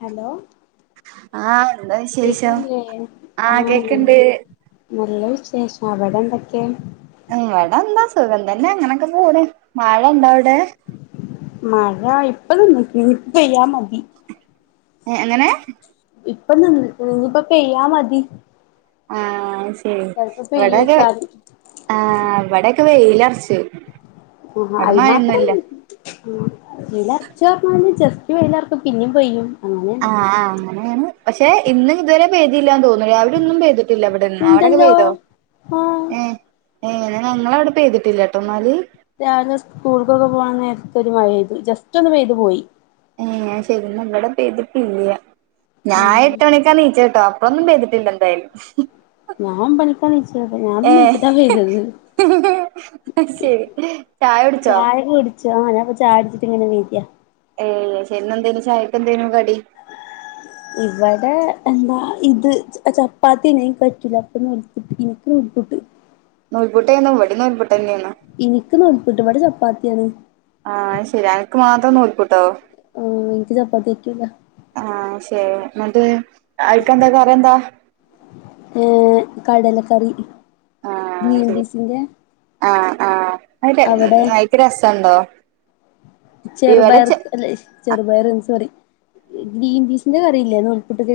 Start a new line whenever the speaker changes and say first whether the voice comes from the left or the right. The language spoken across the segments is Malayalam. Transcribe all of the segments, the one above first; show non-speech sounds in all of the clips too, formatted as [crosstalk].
left: ഹലോ
right: ആഹ് എന്താ വി
left: ഇതല്ലേ ആഹ് നൽ നല്ല വിശേഷം അവിടെ എന്തൊക്കെ?
right: ഇവടെന്താ സുഖം തന്നെ അങ്ങനൊക്കെ പോണ് മഴണ്ടോ അവിടെ?
left: മഴ ഇപ്പ നിന്നിക്ക് ഇനി പെയ്യാ മതി
right: ഏഹ് എങ്ങനെ
left: ഇപ്പ നിന്നിക്ക്ണ് ഇനിയിപ്പ പെയ്യാ മതി
right: ആഹ് ശരി
left: ചെലപ്പോ
right: ഇവിടൊരു
left: പെയ്യോയ്ക്കാരം
right: ആഹ് ഇവിടെക്ക വെയിലൊറച്ച്
left: ആഹ് അയിന് മാത്രം [unintelligible] വെയിലൊറച്ച് പറഞ്ഞാല് ജസ്റ്റ് വെയിലൊറക്കും പിന്നേം പെയ്യും അങ്ങനെണ്
right: ആഹ് ആഹ് അങ്ങനെയാണ് പക്ഷെ ഇന്ന് ഇതുവരെ പെയ്തില്ലാ തോന്ന് രാവിലെയൊന്നും പെയ്തിട്ടില്ല ഇവിടെന്ന് അവിടൊക്കെ
left: ഇണ്ടല്ലോ
right: പെയ്തോ
left: ആഹ്
right: ഏഹ് എഹ് ഞങ്ങളവിടെ പെയ്തിട്ടില്ലാട്ടൊ എന്നാല്
left: രാവിലെ സ്കൂൾക്കൊക്ക പോവാം നേരത്തൊരു മഴ പെയ്തു ജസ്റ്റ് ഒന്ന് പെയ്ത് പോയി
right: ഏഹ് ശരിന്ന ഇവിടെ പെയ്തിട്ടില്ല ഞാൻ
left: ഉം
right: എട്ട് മണിക്കാണീച്ച കേട്ടോ ഒന്നും പെയ്തിട്ടില്ല എന്തായാലും
left: ഞാൻ ഒമ്പണിക്ക എണീച്ചത് ഞാൻ എണീച്ചിട്ട പെയ്തത്
right: അത് ശരി ചായ കുടിച്ചോ
left: ചാ ഞാൻ ഇപ്പോ ചായകുടിച്ചിട്ട് ഇങ്ങനെണീക്കാ
right: ഏഹ് ചെന്നന്തേനു ചായക്കെന്തേനു കടി
left: ഇവടെ എന്താ ഇത് ച ചപ്പാത്തി എനിക്ക് പറ്റൂല അപ്പ നൂൽപുട്ട് എനിക്ക് നൂൽപുട്ട്
right: നൂൽപുട്ടേന്നാ ഇവടേം നൂൽപൂട്ടന്നെയാണ്
left: എനിക്ക് നൂൽപുട്ട് ഇവടെ ചപ്പാത്തിയാണ്
right: ആഹ് ശരി അനക്ക് മാത്രം നൂൽപ്പുട്ടോ?
left: എനിക്ക് ചപ്പാത്തി പറ്റൂല
right: ആഹ് ശരി എന്നിട്ട് ആയിക്കെന്താ കറി എന്താ?
left: ഏഹ് കടലക്കറി
right: ആഹ്
left: ഗ്രീൻ
right: ശരി
left: പീസിന്റെ
right: ആഹ് ആഹ്
left: അവിടെ
right: [unintelligible] രസൊണ്ടോ?
left: ചെറുപയർ അല്ലെ ചെറുപയറ് സോറി ഗ്രീൻ പീസിന്റെ കറി ഇല്ലേ നൂൽപൂട്ടിക്ക്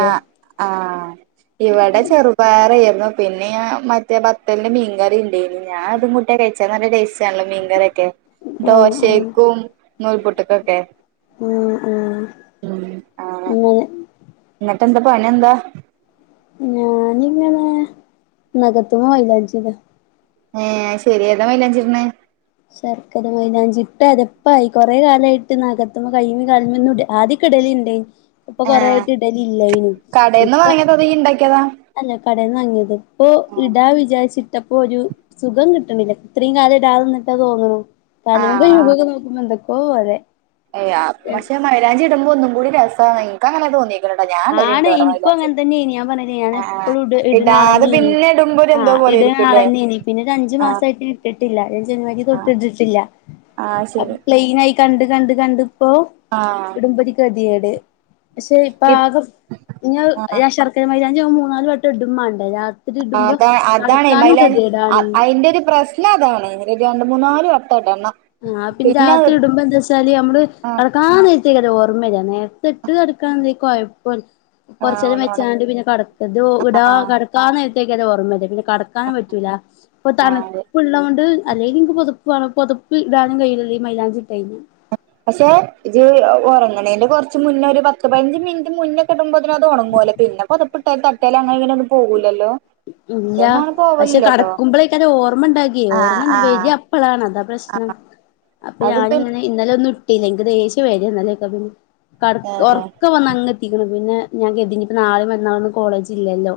right: ആഹ്‌ ആഹ്‌ ഇവിടെ ചെറുപയറേരുന്നു പിന്നേ മറ്റേ ബത്തലിന്റെ മീൻകറിയിണ്ടേന് ഞാൻ അതും കൂ ട്ടി കഴിച്ചാ നല്ല ടേസ്റ്റ് ആണ് മീൻകറിയൊക്കെ
left: ആ ആ
right: ദോശക്കും നൂൽപൊട്ടക്കൊക്കെ
left: മ്മ് മ്മ്
right: ആഹ് എന്നിട്ട് എന്ത്‌ പണി എന്താ?
left: ഞാനിങ്ങനെ നഖത്തുമ്മെ മൈലാഞ്ചി ഇടാ
right: ഏഹ്‌ ശരി ഏതാ മൈലാഞ്ചി ഇടണേ?
left: ശർക്കരമൈലാഞ്ചി ഇട്ട അതെപ്പായി കൊറേ കാലായിട്ട് നഖത്തുമ്പോ കയ്യിമ്മേം കാലിമ്മേന്നു ഇട് ആദ്യ ക്ക ഇടലിണ്ട് ഇപ്പ കൊറേ
right: ഏഹ്
left: ആയിട്ട് ഇടലില്ലായിന്നു ഇപ്പൊ
right: ഇപ്പ ഈ ഇണ്ടാക്കിയതാ
left: അല്ല കടേന്ന് വാങ്ങിയത് ഇപ്പോ ഇടാ വിചാരിച്ചിട്ടപ്പോ ഒരു സുഖം കിട്ടണില്ല ഇത്രേം കാലം ഇടാതിരുന്നിട്ടാ തോന്നുണു കാലും
right: ആഹ്
left: കയ്യും ഒക്കെ നോക്കുമ്പോ എന്തക്കോ പോലെ
right: ഏഹ് അ പക്ഷേ മൈലാഞ്ചി ഇടുമ്പോ ഒന്നും കൂടി രസാ എനിക്കങ്ങനാ തോന്നിയെ
left: ആണ് എനിക്കും അങ്ങനെ തന്നെനി ഞാൻ പറഞ്ഞില്ലേ ഞാന്
right: ആഹ്
left: എപ്പഴും ഇട്
right: ഇടാതെ
left: ഇട്ന്നാളന്നേനി
right: പിന്നെ ഇടുമ്പോ ഒരു എന്തോ
left: ആഹ്‌
right: പോലെ
left: ഇട്
right: ആയിരിക്കുംല്ലേ
left: ആളന്നേനി പിന്നൊരു അഞ്ച്
right: ആഹ്
left: മാസായിട്ട് ഇട്ടിട്ടില്ല ഈ ജനുവരി
right: ആഹ്
left: തൊട്ട് ഇട്ടിട്ടില്ല
right: ആഹ്
left: അ
right: ശരി
left: പ്ലെയിനായി കണ്ട് കണ്ട് കണ്ടിപ്പോ
right: ആഹ്
left: ഇടുമ്പൊരൂ ഗതികേട് പക്ഷെ
right: ഇ
left: പ്പാകും
right: ആഹ്
left: ഞാ ശർക്കരമൈലാഞ്ചിയാവുമ്പ മൂന്നാല് വട്ടം ഇടും വേണ്ട ഞാ
right: അതാ അതാണ് മൈലാ അ അയിന്റൊരു പ്രശ് എല്ലാതാണ് ഒരു രണ്ട് മൂന്നാല് വട്ട ഇടണ്ണം
left: [unintelligible] ൻ്റെഅകത്തിടുമ്പോ എന്താ വെച്ചാല് നമ്മള്
right: ആഹ്
left: അ [unintelligible] ഓർമ്മഇല്ല നേരത്തെ ഇട്ട് കടുക്കാ കൊഴപ്പില്ല
right: ആഹ്
left: കുറച്ചരം
right: ഒന്നോടെ
left: വെച്ചാണ്ട് പിന്നെ കടത് ഇത് ഇട
right: ആഹ്
left: കടക്കാ നേരത്തേക്ക അത് ഓർമ്മയില്ല പിന്നെ കട ക്കാനും പറ്റൂല ഇപ്പൊ
right: ആഹ് അതെ
left: തണുപ്പ്ഉള്ളോണ്ട് അല്ലെലും എനിക്ക് പൊതപ്പ് വേണം പൊത പ്പ് ഇടാനും കഴിയില്ലല്ലോ മൈലാഞ്ചിട്ടായിന്ന്
right: പക്ഷെ ഇത് ഉറങ്ങണന്റെ കൊറച്ച് മുന്നേ ഒരു പത്ത് പഞ്ച് മിനിറ്റ് മുന്നേ കിടുമ്പോതിനന് അത് ഉണങ്ങ്ലെ പിന്നെ പൊതപിട്ട തട്ടേൽ അങ്ങന ഇങ്ങനെ ഒന്നും പോവൂല്ലല്ലോ
left: ഇല്ല പക്ഷെ കടക്കുമ്പോളേക്ക ഓർമ്മ ഉണ്ടാാക്കിയേ
right: ആഹ്
left: ഓർമ്മ
right: ആഹ്
left: വരിക അപ്പളാണ് അത പ്രശ്നം അപ്പൊ
right: അത് പിന്നെ
left: ഞാനിങ്ങനെ ഇന്നലെ ഒന്നും ഇട്ടില്ല എനിക്ക് ദേഷ്യം വരും ഇന്നലേ കട
right: ഏഹ്
left: ഉറക്കെ വന്ന് അങ് എത്തിക്കണം പിന്നെ ഞാൻ കരുതി നാളെയും മറ്റന്നാളൊന്നും കോളേജില്ലല്ലോ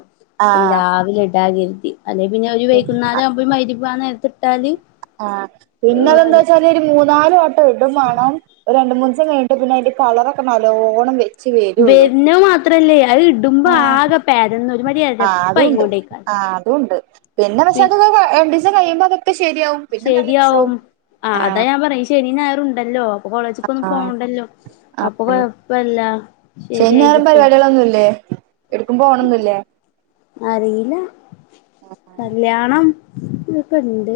left: പിന്നെ രാവിലെ ഇടാകരുതി അല്ലെ പിന്നെ ഒരുര്
right: ആഹ്
left: വൈകുന്നേരം ആവുമ്പോ മഗ്രിബാ നേരത്തി ഇട്ടാല്
right: ആഹ പിന്നതെന്താ വച്ചാൽ ഇത് ഒരു മൂന്നാല് വട്ടം ഇടും വേണം രണ്ടു മൂസം കഴിഞ്ഞട്ട് പിന്നെ അതിന്റെ കളറൊക്കെ നല്ലോണം വ
left: വരുന്ന മാത്രല്ലേ അത് ഇടുമ്പോ
right: ആഹ്
left: ആകെ പെരെന്ന് ഒരു മാതിരി
right: ആഹ്
left: എരപ്പ
right: അതുണ്ട്
left: ഇങ്ങോട്ടേ
right: ആഹ് അതൊണ്ട് പിന്നെ പക്ഷെ അത് രണ്ടിസം കഴിയുമ്പോ അതൊക്കെ ശെരിയാവും
left: ശരിയാവും ആഹ അതാ ഞാൻ പറയും ശനി ഞായറുണ്ടല്ലോ കോളേജ്ക്കൊന്നും
right: ആഹ്
left: പോണ്ടല്ലോ അപ്പൊ
right: ആഹ്
left: കൊഴപ്പല്ല ശരിയായി കിട്ടും
right: അതൊന്നുല്ലെ എടുക്കുമ്പോണംന്നില്ലേ
left: അറിയില്ല കല്യാണം ക്കെ ണ്ട്.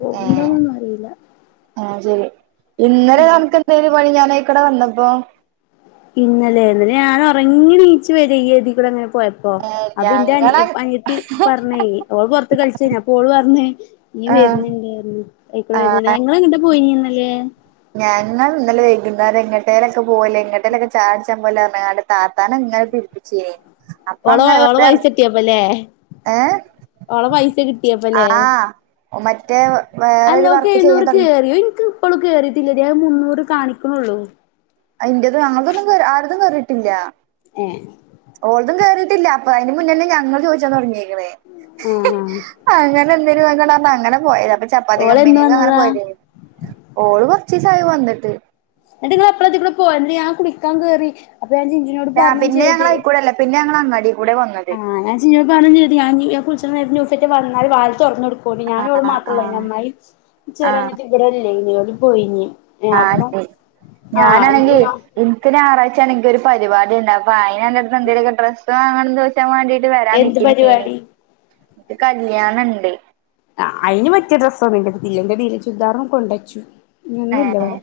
left: പോകുണ്ടോന്നൊന്നും അറീല്ല
right: ഏഹ് ശരി. ഇന്നലെ നെനക്ക് എന്തേനി പണി ഞാനയ്ക്കൂടെ വന്നപ്പം
left: ഇന്നലെ ഇന്നലെ ഞാൻ ഒറങ്ങി നീച്ചു വരേ ഇയ്യ് തി കൂടെ ങ്ങനെ പോയ പ്പൊ.
right: ഏഹ്
left: അപ്പൊ ഇന്റെ അനി
right: ഞങ്ങളെ
left: അനിയത്തി പറഞ്ഞെ ഓള് പൊർത്ത് കളിച്ചേനി അപ്പോള് പറഞ്ഞ് ഇയ്യ്
right: ആഹ്
left: വര്ന്ണ്ട് പർഞ് അയിക്കൂടെ
right: ആഹ്
left: വര് ന്ണ്ട്. ഇങ്ങളെ ങ്ങട്ടാ പോയിന്യ ഇന്നലേ
right: ഞാൻങ്ങൾ ഇന്നലെ വൈകുന്നേരം എങ്ങട്ടേലൊക്കെ പോവല്ലേ എങ്ങട്ടേലൊക്കെ ചായുട്ച്ചാ പോവല്ലേ പർഞ്ങ്ങാണ്ട് താത്താനെ ഇങ്ങെനെ പിര് പിച്ചീനി
left: ഓള ഓള പൈസ കിട്ടിയേപ്പല്ലേ
right: ഏ
left: ഓളെ പൈസ കിട്ടിയേപ്പല്ലേ
right: ആഹ് മറ്റേ വേറൊരു
left: അല്ലോക്ക്
right: വർക്ക് ചെയ്യാൻ
left: എഴുന്നൂറ്
right: തുടങ്ങി
left: കേറ്യോ? ഇൻക്ക് ഇപ്പളും കേറിയിട്ടില്ലടി അത് മുന്നൂറ് കാണിക്ക്ണൊള്ളൂ
right: അത് ൻ്റതും ഞങ്ങൾതൊന്നും കേറ് ആരതും കേറീട്ടില്ല
left: ഏഹ്
right: ഓൾതും കേറിട്ടില്ല അപ്പൊ അയിന് മുന്നെന്നെ ഞങ്ങൾ ചോയിച്ചാ തൊട്ങ്ങി [unintelligible]
left: ആഹ്
right: അങ്ങനെ എന്തേലും ന്നെക്കണ്ട് പർഞ് അങ്ങനെ പോയതാ. അപ്പ ചപ്പാത്തി
left: ഓള് എന്ന്
right: കമ്പനീക്കങ്ങനെ
left: വന്നതാ
right: പോയതേനി. ഓള് കൊർച്ചീസായി വന്നിട്ട്
left: ഇന്നെട്ട് നിങ്ങള് എപ്പളാതിക്കൂടെ പോയത് ന്നട്ട് ഞാൻ കുളിക്കാൻ കേറി അപ്പൊ ഞാൻ ചിഞ്ചുനോട് പർഞ്ഞും
right: പിന്നെ
left: ചെയ്ത്
right: ഞങ്ങള് അയിക്കൂടല്ല പിന്നെ ഞങ്ങൾ അങ്ങാടീകൂടെ വന്നത്
left: ആഹ് ഞാൻ ചിഞ്ചുനോട് പറഞ്ഞും ചെയ്ത് ഞാൻ ഇഞ്ഞ് കുൾച്ച്ണ നേരത്ത് നുസ റ്റെ വന്നാൽ വാതില് തൊർന്നൊടു ക്കോണ്ടി. ഞാനും ഇവളും
right: ആഹ്
left: മാത്രൊള്ളേനി.
right: ആഹ്
left: അമ്മായിം ചെറിയ
right: ആഹ്
left: അനിയത്തിം വടെ ഇല്ലേനി. ഓല് പോയീനി.
right: ആഹ് [unintelligible] ഞാനാണെങ്കി ഇൻക്ക് ഞായറാഴ്ചാണങ്കി ഒരു പരിപാടി ണ്ട്. അപ്പം അയിനൻ്റെ ട്ത്ത് ന്ന് എന്തങ്കിലൊക്കെ ഡ്രസ്സ് വാങ്ങണം ന്ന് വ ച്ചാൻ വാണ്ടീട്ട് വരാൻ
left: എന്ത്
right: നിക്കന്നീനി.
left: പരിപാടി
right: ഇൻക്ക് കല്യാണണ്ട്
left: ആഹ് അയ്ന് പറ്റിയ ഡ്രസ്സൊന്നും ഇൻ്റട്ത്തില്ല. ഇൻ്റെ നീല ചുരിദാറും കൊണ്ടച്ചു ഇനി ഒന്നുമില്ല
right: ഏഹ്
left: ഇവിടെ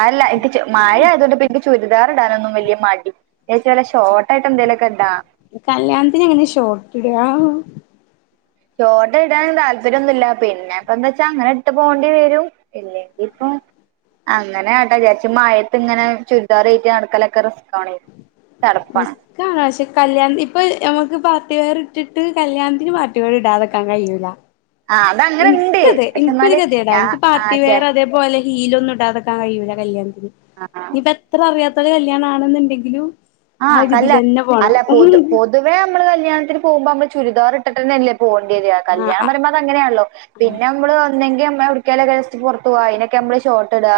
right: അ അല്ല ഇത് റ്റ് മഴ ആയതോണ്ട് ഇപ്പിൻക്ക് ചുരിദാർ ഇടാനൊന്നും വലിയ മടി. [unintelligible] ഷോർട്ടായിട്ട് എന്തേലൊക്കെ ടാ
left: കല്യാൺത്തിന് എങ്ങനെ ഷോട്ടിടാ
right: ഷോട്ട് ഇടാൻ താല്പര്യൊന്നുല്ല പിന്നെപ്പ ന്താ ച്ചാ അങ്ങനെ ഇട്ട് പോണ്ടി വരും. ഇല്ലെങ്കി ഇപ്പൊ അങ്ങനെ കാട്ടാ വിചാര്ച്ച്. മഴത്ത് ഇങ്ങനെ ചുരിദാറേറ്റ് നടക്കലൊക്കെ റിസ്കാണേ
left: റിസ്
right: ചടപ്പാണ്
left: കാണ്. പക്ഷെ കല്യാൺ ഇപ്പൊ നമ്മക്ക് പാർട്ടി വെയർ ഇട്ടിട്ട് കല്യാൺത്തിന് പാർട്ടി വെയർ ഇടാതക്കാൻ കഴിയൂല
right: ആഹ് അതങ്ങനെ ഇണ്ട്
left: ഇൻക്ക് ഇത്
right: പക്ഷെ
left: ഇൻക്കൊരു
right: എന്നാല്
left: കെത്യേടാ
right: ഞാ
left: ഇൻക്ക്
right: ആ
left: പാർട്ടി
right: ചെ
left: വെയർ അതേ പോലെ ഹീലൊന്നും ഇടാതക്കാൻ കയ്യൂല കല്യാൺത്തിന്.
right: ആഹ്
left: ഇനിപ്പെ ത്ര അറിയാത്തോലെ കല്യാണാണെന്നുണ്ടെങ്കിലും ആ ഒരുതിലന്നെ പോണം
right: തുവേ നമ്മള് കല്യാണത്തിന് പോകുമ്പം നമ്മള് ചുരിദാർ ഇട്ടിട്ട്ന്നെല്ലേ പോണ്ട്യത്.
left: ആ
right: കല്യാണം പറിമ്പോ അതങ്ങനെയാണല്ലോ പിന്നെ നമ്മള് ഒന്നെങ്കി നമ്മള് യൊട്ക്കേലൊക്കെ ജസ്റ്റ് പുറത്ത് പോവാ അയ്നൊക്കെ നമ്മള് ഷോട്ട് ഇടാ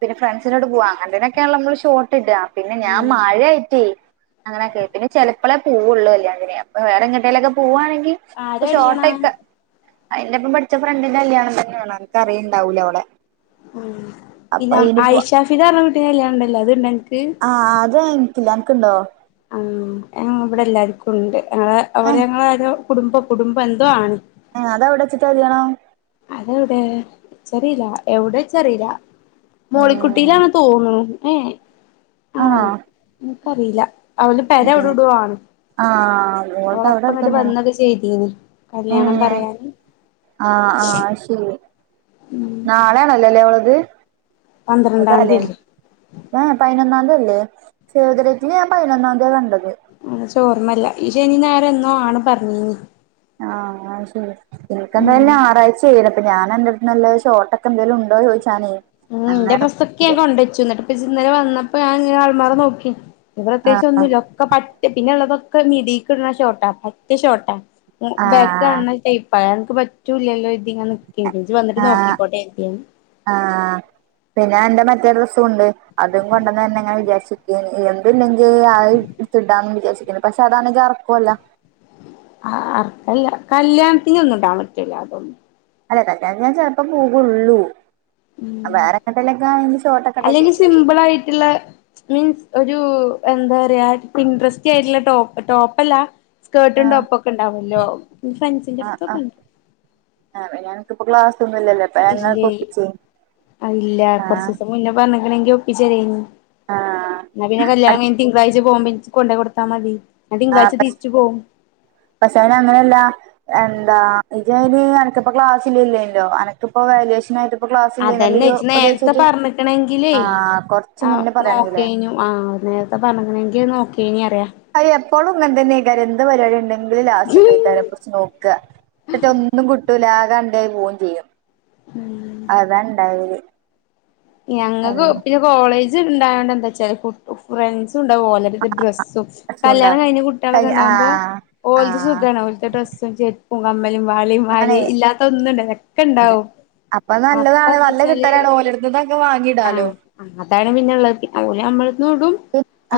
right: പിന്നെ ഫ്രണ്ട്സിനോട് പോവാ. അങ്ങൻതേനൊക്കേണല്ലോ നമ്മള് ഷോട്ട് ഇടാ പിന്നെ ഞാൻ മഴയായി റ്റേ, അങ്ങനെയൊക്കെ പിന്നെ ചെലപ്പളേ പോവൊള്ളൂ കല്യാണത്തിന് അപ്പൊ വേറെ എങ്ങട്ടേലൊക്കെ പോവാണെങ്കി ഇപ്പൊ
left: ആരാ കല്യാണം
right: ഷോർട്ടക്ക, അയിന്റെപ്പം പഠിച്ച ഫ്രണ്ടിന്റെ കല്യാണം തന്നെണ് അൻക്ക് അറിണ്ടാവൂല ഓളെ
left: ഉം.
right: അപ്പൊ
left: പിന്നെ
right: അയിന് പോ
left: ആയിഷാ ഫിദ ന്ന് പറഞ്ഞ കുട്ടിൻ്റെ കല്യാണം ണ്ടല്ലോ അത്ണ്ടോ അൻക്ക്
right: ആഹ് അത് എൻക്കില്ല അനക്ക്ണ്ടോ
left: ആഹ്. അത് ഞങ്ങളെവടെ എല്ലാർക്കുണ്ട്. ഞങ്ങളെ അവര്
right: ഏഹ്
left: ഞങ്ങളെ ആരോ കുടുംബം കുടുംബം എന്തോ ആണ്
right: ഏഹ് അതെവിടെച്ചിട്ടാ കല്യാണം?
left: അതെ വ്ടെ ഇച്ചറീലാ എവിടെ ഇച്ചറീല
right: ഏഹ്
left: മോളിക്കുട്ടീലാണ് തോന്നുണു ഏയേ ആണോ ഇന്ക്കറീല അവല പെര അവിടെ
right: ഏഹ്
left: എവിടോ ആണ്
right: ആഹ് ഓൾത്
left: ഓളെപ്പ
right: അവിടെ
left: ഇങ്ങട്ട്
right: അടുത്തന്നെയാണ്
left: വന്നൊക്കെ ചെയ്തീനി കല്യാണം
right: ഏഹ്
left: പറയാന്
right: ആഹ് ആഹ് അയ് ശരി. നാളേണല്ലേ ല്ലേ ഓളത്. ഇന്ന്
left: പന്ത്രണ്ടാം
right: തലേന്ന്
left: തീയതി
right: ഏഹേ പയിനൊന്നാംതി അല്ലെ സേവ് ദേ ഡേറ്റ് ന് ഞാൻ പതിനൊന്നാംതിയ കണ്ടത്
left: അത് ചോർമ്മല്ല ഈ ശനിം ഞായറും എന്നോ ആണ് പറഞ്ഞീനി
right: ആഹ് അത് ശെരി എനിക്കെന്തായാലും ഞായാഴ്ചേകരം അപ്പ ഞാൻ അന്റെ അടുതുന്ന് നല്ല ഷോട്ടക്കെ എന്തേലും ഉണ്ടോ ചോദിച്ചാനേ
left: ഉം ഇന്റെ
right: അങ്ങനെ
left: ഡ്രസ്സോക്കെ ഞാൻ
right: വിചാ
left: കൊണ്ടേച്ചു എന്നിട്ട് ഇപ്പ ഇജ്ജ് ന്നലെ വന്നപ്പോ ഞാൻ ഇങ്ങന അൾമാറ നോക്കി ഇത്
right: ആഹ്
left: പ്രത്യേകിച്ച്
right: ആഹ്
left: ഒന്നുല്ല ഒക്കെ പറ്റ പിന്നെ ഉള്ളതൊക്കെ മിഡിക്കിടണ ഷോട്ട പറ്റ ഷോർട്ടാ ബാക്ക്
right: ആഹ്
left: കാണ്ണ ടൈപ്പ അതനക്ക് പറ്റൂല്ലല്ലോര്‌തികാണ്ട് ഇനിജ്ജ് വന്നിട്ട്
right: ആഹ്
left: നോക്കിക്കോട്ടെ കരുതി ഞാന്
right: ആഹ് പിന്നെ ഞാനന്റെ മറ്റേ ഡ്രെസ്സുംണ്ട് അതും കൊണ്ടന്ന് തരണംന്ന് ങ്ങനെ വിചാരിച്ചിരിക്കെന്ന് ഇത്ണ്ടെങ്കി അതെടുത്ത് ഇടാന്ന് വിചാരിച്ചിരിക്കെന്ന് പക്ഷെ അതാണെങ്കിൽ ഇറക്കുല്ല
left: ആഹ് അല്ല കല്യാണത്തിനൊന്നും ഇടാൻ പറ്റൂല്ല അതൊന്നും
right: അല്ല കല്യാണത്തിന് ഞാൻ ചെലപ്പം പോകള്ളൂ വേറെ എങ്ങട്ടലൊക്കെ ഷോട്ടക്കെ ഇടാവിചാരിച്ചിട്ടേ
left: ലൈയിട്ട്ള്ള മീൻസ് ഒരു എന്താ പറയാ പിൻട്രസ്റ്റി ആയിട്ടുള്ള ടോപ്പ് ടോപ്പല്ല സ്കേർട്ടും
right: ആഹ്
left: ടോപ്പൊക്കെണ്ടാവുല്ലോ ഇൻ്റെ ഫ്രണ്ട്സിന്റെ
right: ആഹ്
left: അടുത്തൊക്കെ
right: ആഹ്
left: ണ്ട്
right: ആഹ് ഞങ്ങക്കിപ്പോ ക്ലാസൊന്നും ഇല്ലല്ലോ അപ്പൊ ഞങ്ങൾക്ക്
left: ഇല്ലേ
right: ഒപ്പിച്ചേ
left: അഹ് ഇല്ല
right: ആഹ്
left: കുറച്ചിസം മുന്നേ പറഞ്ഞക്കണെങ്കി ഒപ്പിച്ചെരെനി
right: ആഹ്
left: എന്നാ പിന്നെ കല്യാണം കഴിഞ്ഞ് തിങ്കാഴ്ച പോകുമ്പ ഇന്ക്ക് കൊണ്ടേ കൊടുത്താൽ മതി ഞാൻ തിങ്കളാഴ്ച തിരിച്ചു പോവും
right: പഷേ അയ്ന് അങ്ങനെല്ല എന്താ ഇജയിന് അനക്കിപ്പോ ക്ലാസ്ല്ലല്ലേല്ലോ അനക്കിപ്പോ വാല്യൂഷൻ ആയിട്ട് ഇപ്പോ
left: അതന്നെ
right: ക്ലാസ്സില്ലേന്നല്ലോ
left: ഇജ്ജ്
right: ഒരു
left: നേരത്തെ
right: ദിവസായിട്ട്
left: പറഞ്ഞിട്ടണെങ്കിലേ
right: ആഹ് കൊറച്ച്
left: ആഹ്
right: മുന്നേ പറയാണെങ്കിലേ
left: നോക്കേനു ആഹ് നേരത്തെ പറഞ്ഞ്ക്കനെങ്കിൽ അത് നോക്കെനി അറിയ
right: അത് എപ്പോളും ഇങ്ങനെ തന്നെക്കാരം എന്ത് പരിപാടിണ്ട് ങ്കിലും ലാസ്റ്റ്ക്
left: അറിയാ
right: ആയിക്കാരം കുറിച്ച് നോക്ക എന്നിട്ടോന്നും കിട്ടൂല ആകെ അൻ്റേത് പോവും ചെയ്യും
left: ഉം
right: അതാണ്ടാവല്
left: ഞങ്ങൾക്ക് പിന്നെ കോളേജ് ഉണ്ടായോണ്ട് എന്താ വച്ചാല് കു ഫ്രണ്ട്സും ണ്ടാവും ഓലെ ത്തെ ഡ്രസ്സും
right: അസുഖണ്ടാ
left: കല്യാണം കഴിഞ്ഞ കുട്ടികളൊക്കെ
right: കഴിഞ്ഞ
left: ഉണ്ടാകുമ്പോ
right: ആഹ്
left: ഓലത്
right: ആഹ്
left: സുഖാണ് ഓലത ഡ്രസ് ചെരുപ്പും കമ്മലും വളിം
right: ആണേ
left: മാലി ഇല്ലാത്ത ഒന്നും ഇണ്ട് ഇതൊക്കെ ഇണ്ടാവും അപ്പ എന്താച്ചാല്
right: ഇതെക്കെ വാങ്ങി
left: ആഹ് അതാണ് പിന്നെള്ളത് ഓല് നമ്മളന്നിടും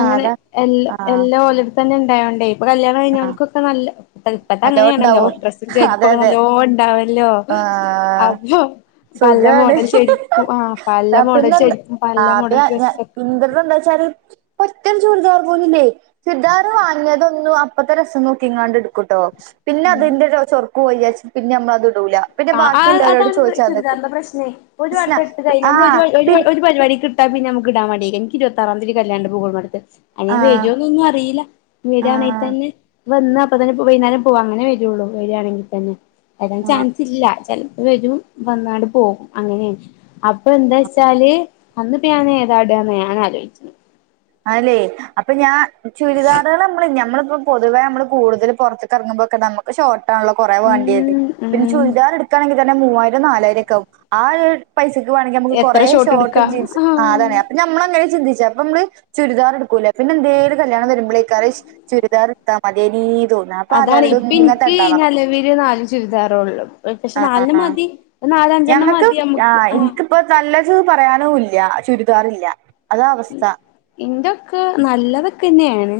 right: ആഹ് അതാ
left: എല്ലാ
right: ആഹ്
left: എല്ലാം ഓലടുത്ത തന്നെ ഉണ്ടായോണ്ടേ ഇപ്പൊ കല്യാണം
right: ആഹ്
left: കഴിഞ്ഞവൾക്കൊക്കെ നല്ല തല്പ്പത് അങ്ങനെയാണല്ലോ
right: നല്ലോണ്ടാവും
left: ഡ്രസ്സും
right: അതെ
left: ചേരിപ്പൊക്കെ
right: അതെ
left: നല്ലോ ഉണ്ടാവ ല്ലോ
right: ആഹ്
left: അപ്പ പല
right: സുഖാണ്
left: മോഡൽ ചെരുപ്പും ആഹ് പല
right: ആ
left: മോഡൽ ചെരിപ്പും പല മോഡൽ ഡ്രസ്ക്കെ
right: ഇന്റെതെന്താ വെച്ചാല് ഒറ്റൊരു ചൂരിദാർ പോലുല്ലേ ചുരുദാർ വാങ്ങിയതൊന്നു അ ഇപ്പത്തെ രസം നോക്കി ഇങ്ങാണ്ട് എടുക്കുട്ടോ പിന്നെ അതിന്റെ ചൊറ്ക്ക് പോയ്യാച്ച പിന്നെ നമ്മളത് ഇടൂല പിന്നെ
left: ആഹ്
right: ബാക്കിയുള്ളവരോട്
left: അതാണ്
right: ചോദിച്ചാൻ നിക്കും
left: ചുരിദാറിന്റെ പ്രശ്നേ ഒരു
right: പ്രശ്ന
left: വട്ടം ഇട്ട് കഴിഞ്ഞ നമ്മൾ ഒരു
right: ആഹ് പിൻ
left: ഒരു പരിപാടിക്ക് ഇ ട്ടാ പിന്ന നമുക്ക് ഇടാൻ മടിയേക്കാരം എനിക്ക് ഇരുപത്താറാ തീയതി കല്യാണിണ്ട് പൂകൾ മടുത്ത് അയിന്
right: ആഹ്
left: വേരുവോന്നും അറിയില്ല വരിവാണെങ്കിൽ
right: ആഹ്
left: തന്നെ വന്ന് അപ്പ തന്നെ വൈകുന്നേരം പോവാ അങ്ങനെ വരുള്ളൂ വരിയാണെങ്കിൽ തന്നെ വരാൻ
right: ആ
left: ചാൻസ് ഇല്ല ചിലപ്പോ വരും വന്നാട് പോകും അങ്ങനെയ അപ്പൊ എന്താ വച്ചാല് അന്ന് പ്യാന ഏതാടന്നെയാണ് ഞാനാ ആലോചിച്ചത്
right: അല്ലെ അപ്പൊ ഞാൻ ചുരിദാർ നമ്മളപ്പോ പൊതുവേ നമ്മള് കൂടുതൽ പുറത്തറങ്ങുമ്പോക്കെ നമ ഷോർട്ട ആണല്ലോ കുറേ വേണ്ടിയത്
left: ഉം
right: പിന്ന
left: ഉം
right: ചുരിദാർ എടുക്കയാണെങ്കിൽ തന്നെ മൂവായിരം നാലായിരം ഒക്കെ ആകും ആഹ് ഒരു പൈസയ്ക്ക് വാണമെങ്കിൽ നമ്മക്ക് കുറെ
left: എത്ര ഷോട്ട്
right: ഷോർട്ടും
left: എടുക്കാ
right: ജീൻസ് ആഹ് അതാണ് അപ്പൊ നമ്മൾ അങ്ങനെ ചിന്തിച്ചു അപ്പൊ നമ്മള് ചുരിദാർ എടുക്കൂല്ല പിന്നെ എന്തേലും കല്യാണം വരുമ്പോളേക്കാ അയ്ഷ് ചുരിദാർടുത്താ മതീനി തോന്ന്
left: അതാണ് ഇപ്പ എനിക്ക് ഇനി നെലവില് നാല് ചുരിദാറോ ഉള്ളൂ പക്ഷെ
right: ആ
left: നാലിന് മതി നാലഞ്ചെണ്ണം മതി അമ്മ്ക്ക് ആഹ്
right: ഇപ്പോ നല്ലത് പറയാനോ ഇല്ല ചുരിദാറില്ല അതാ അവസ്ഥ
left: ഇന്റെക്കെ നല്ലതൊക്കെന്നെയാണ്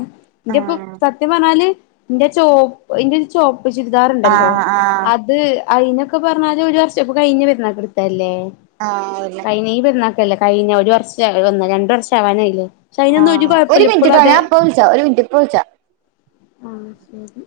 right: ആ
left: ഇന്റെപ്പോ സത്യം പറഞ്ഞാല് എന്റെ ചോപ്പ ഇന്റെരു ചോ പ്പ്
right: ആ
left: ചുരിദാറുണ്ടല്ലോ
right: ആ
left: അത് അയിനൊക്കെ പറഞ്ഞാല് ഒരു വർഷം ഇപ്പോ കഴിഞ്ഞ് പെരുന്നാക്കെടുത്തല്ലേ
right: ആഹ് അത് ല്ലേ
left: ഇനി ഈ പെരുന്നാക്കല്ലേ കഴിഞ്ഞ ഒരു വർഷം ഒന്ന് രണ്ടു വർഷമാവാനായില്ലേ
right: ആഹ് ഒരു മിനിറ്റ്ട്ടാ ഞാ ഇപ്പോ വിളിച്ചാ ഒരു മിനിറ്റ് ഇപ്പോ വിളിച്ചാ
left: ആഹ് ശെരി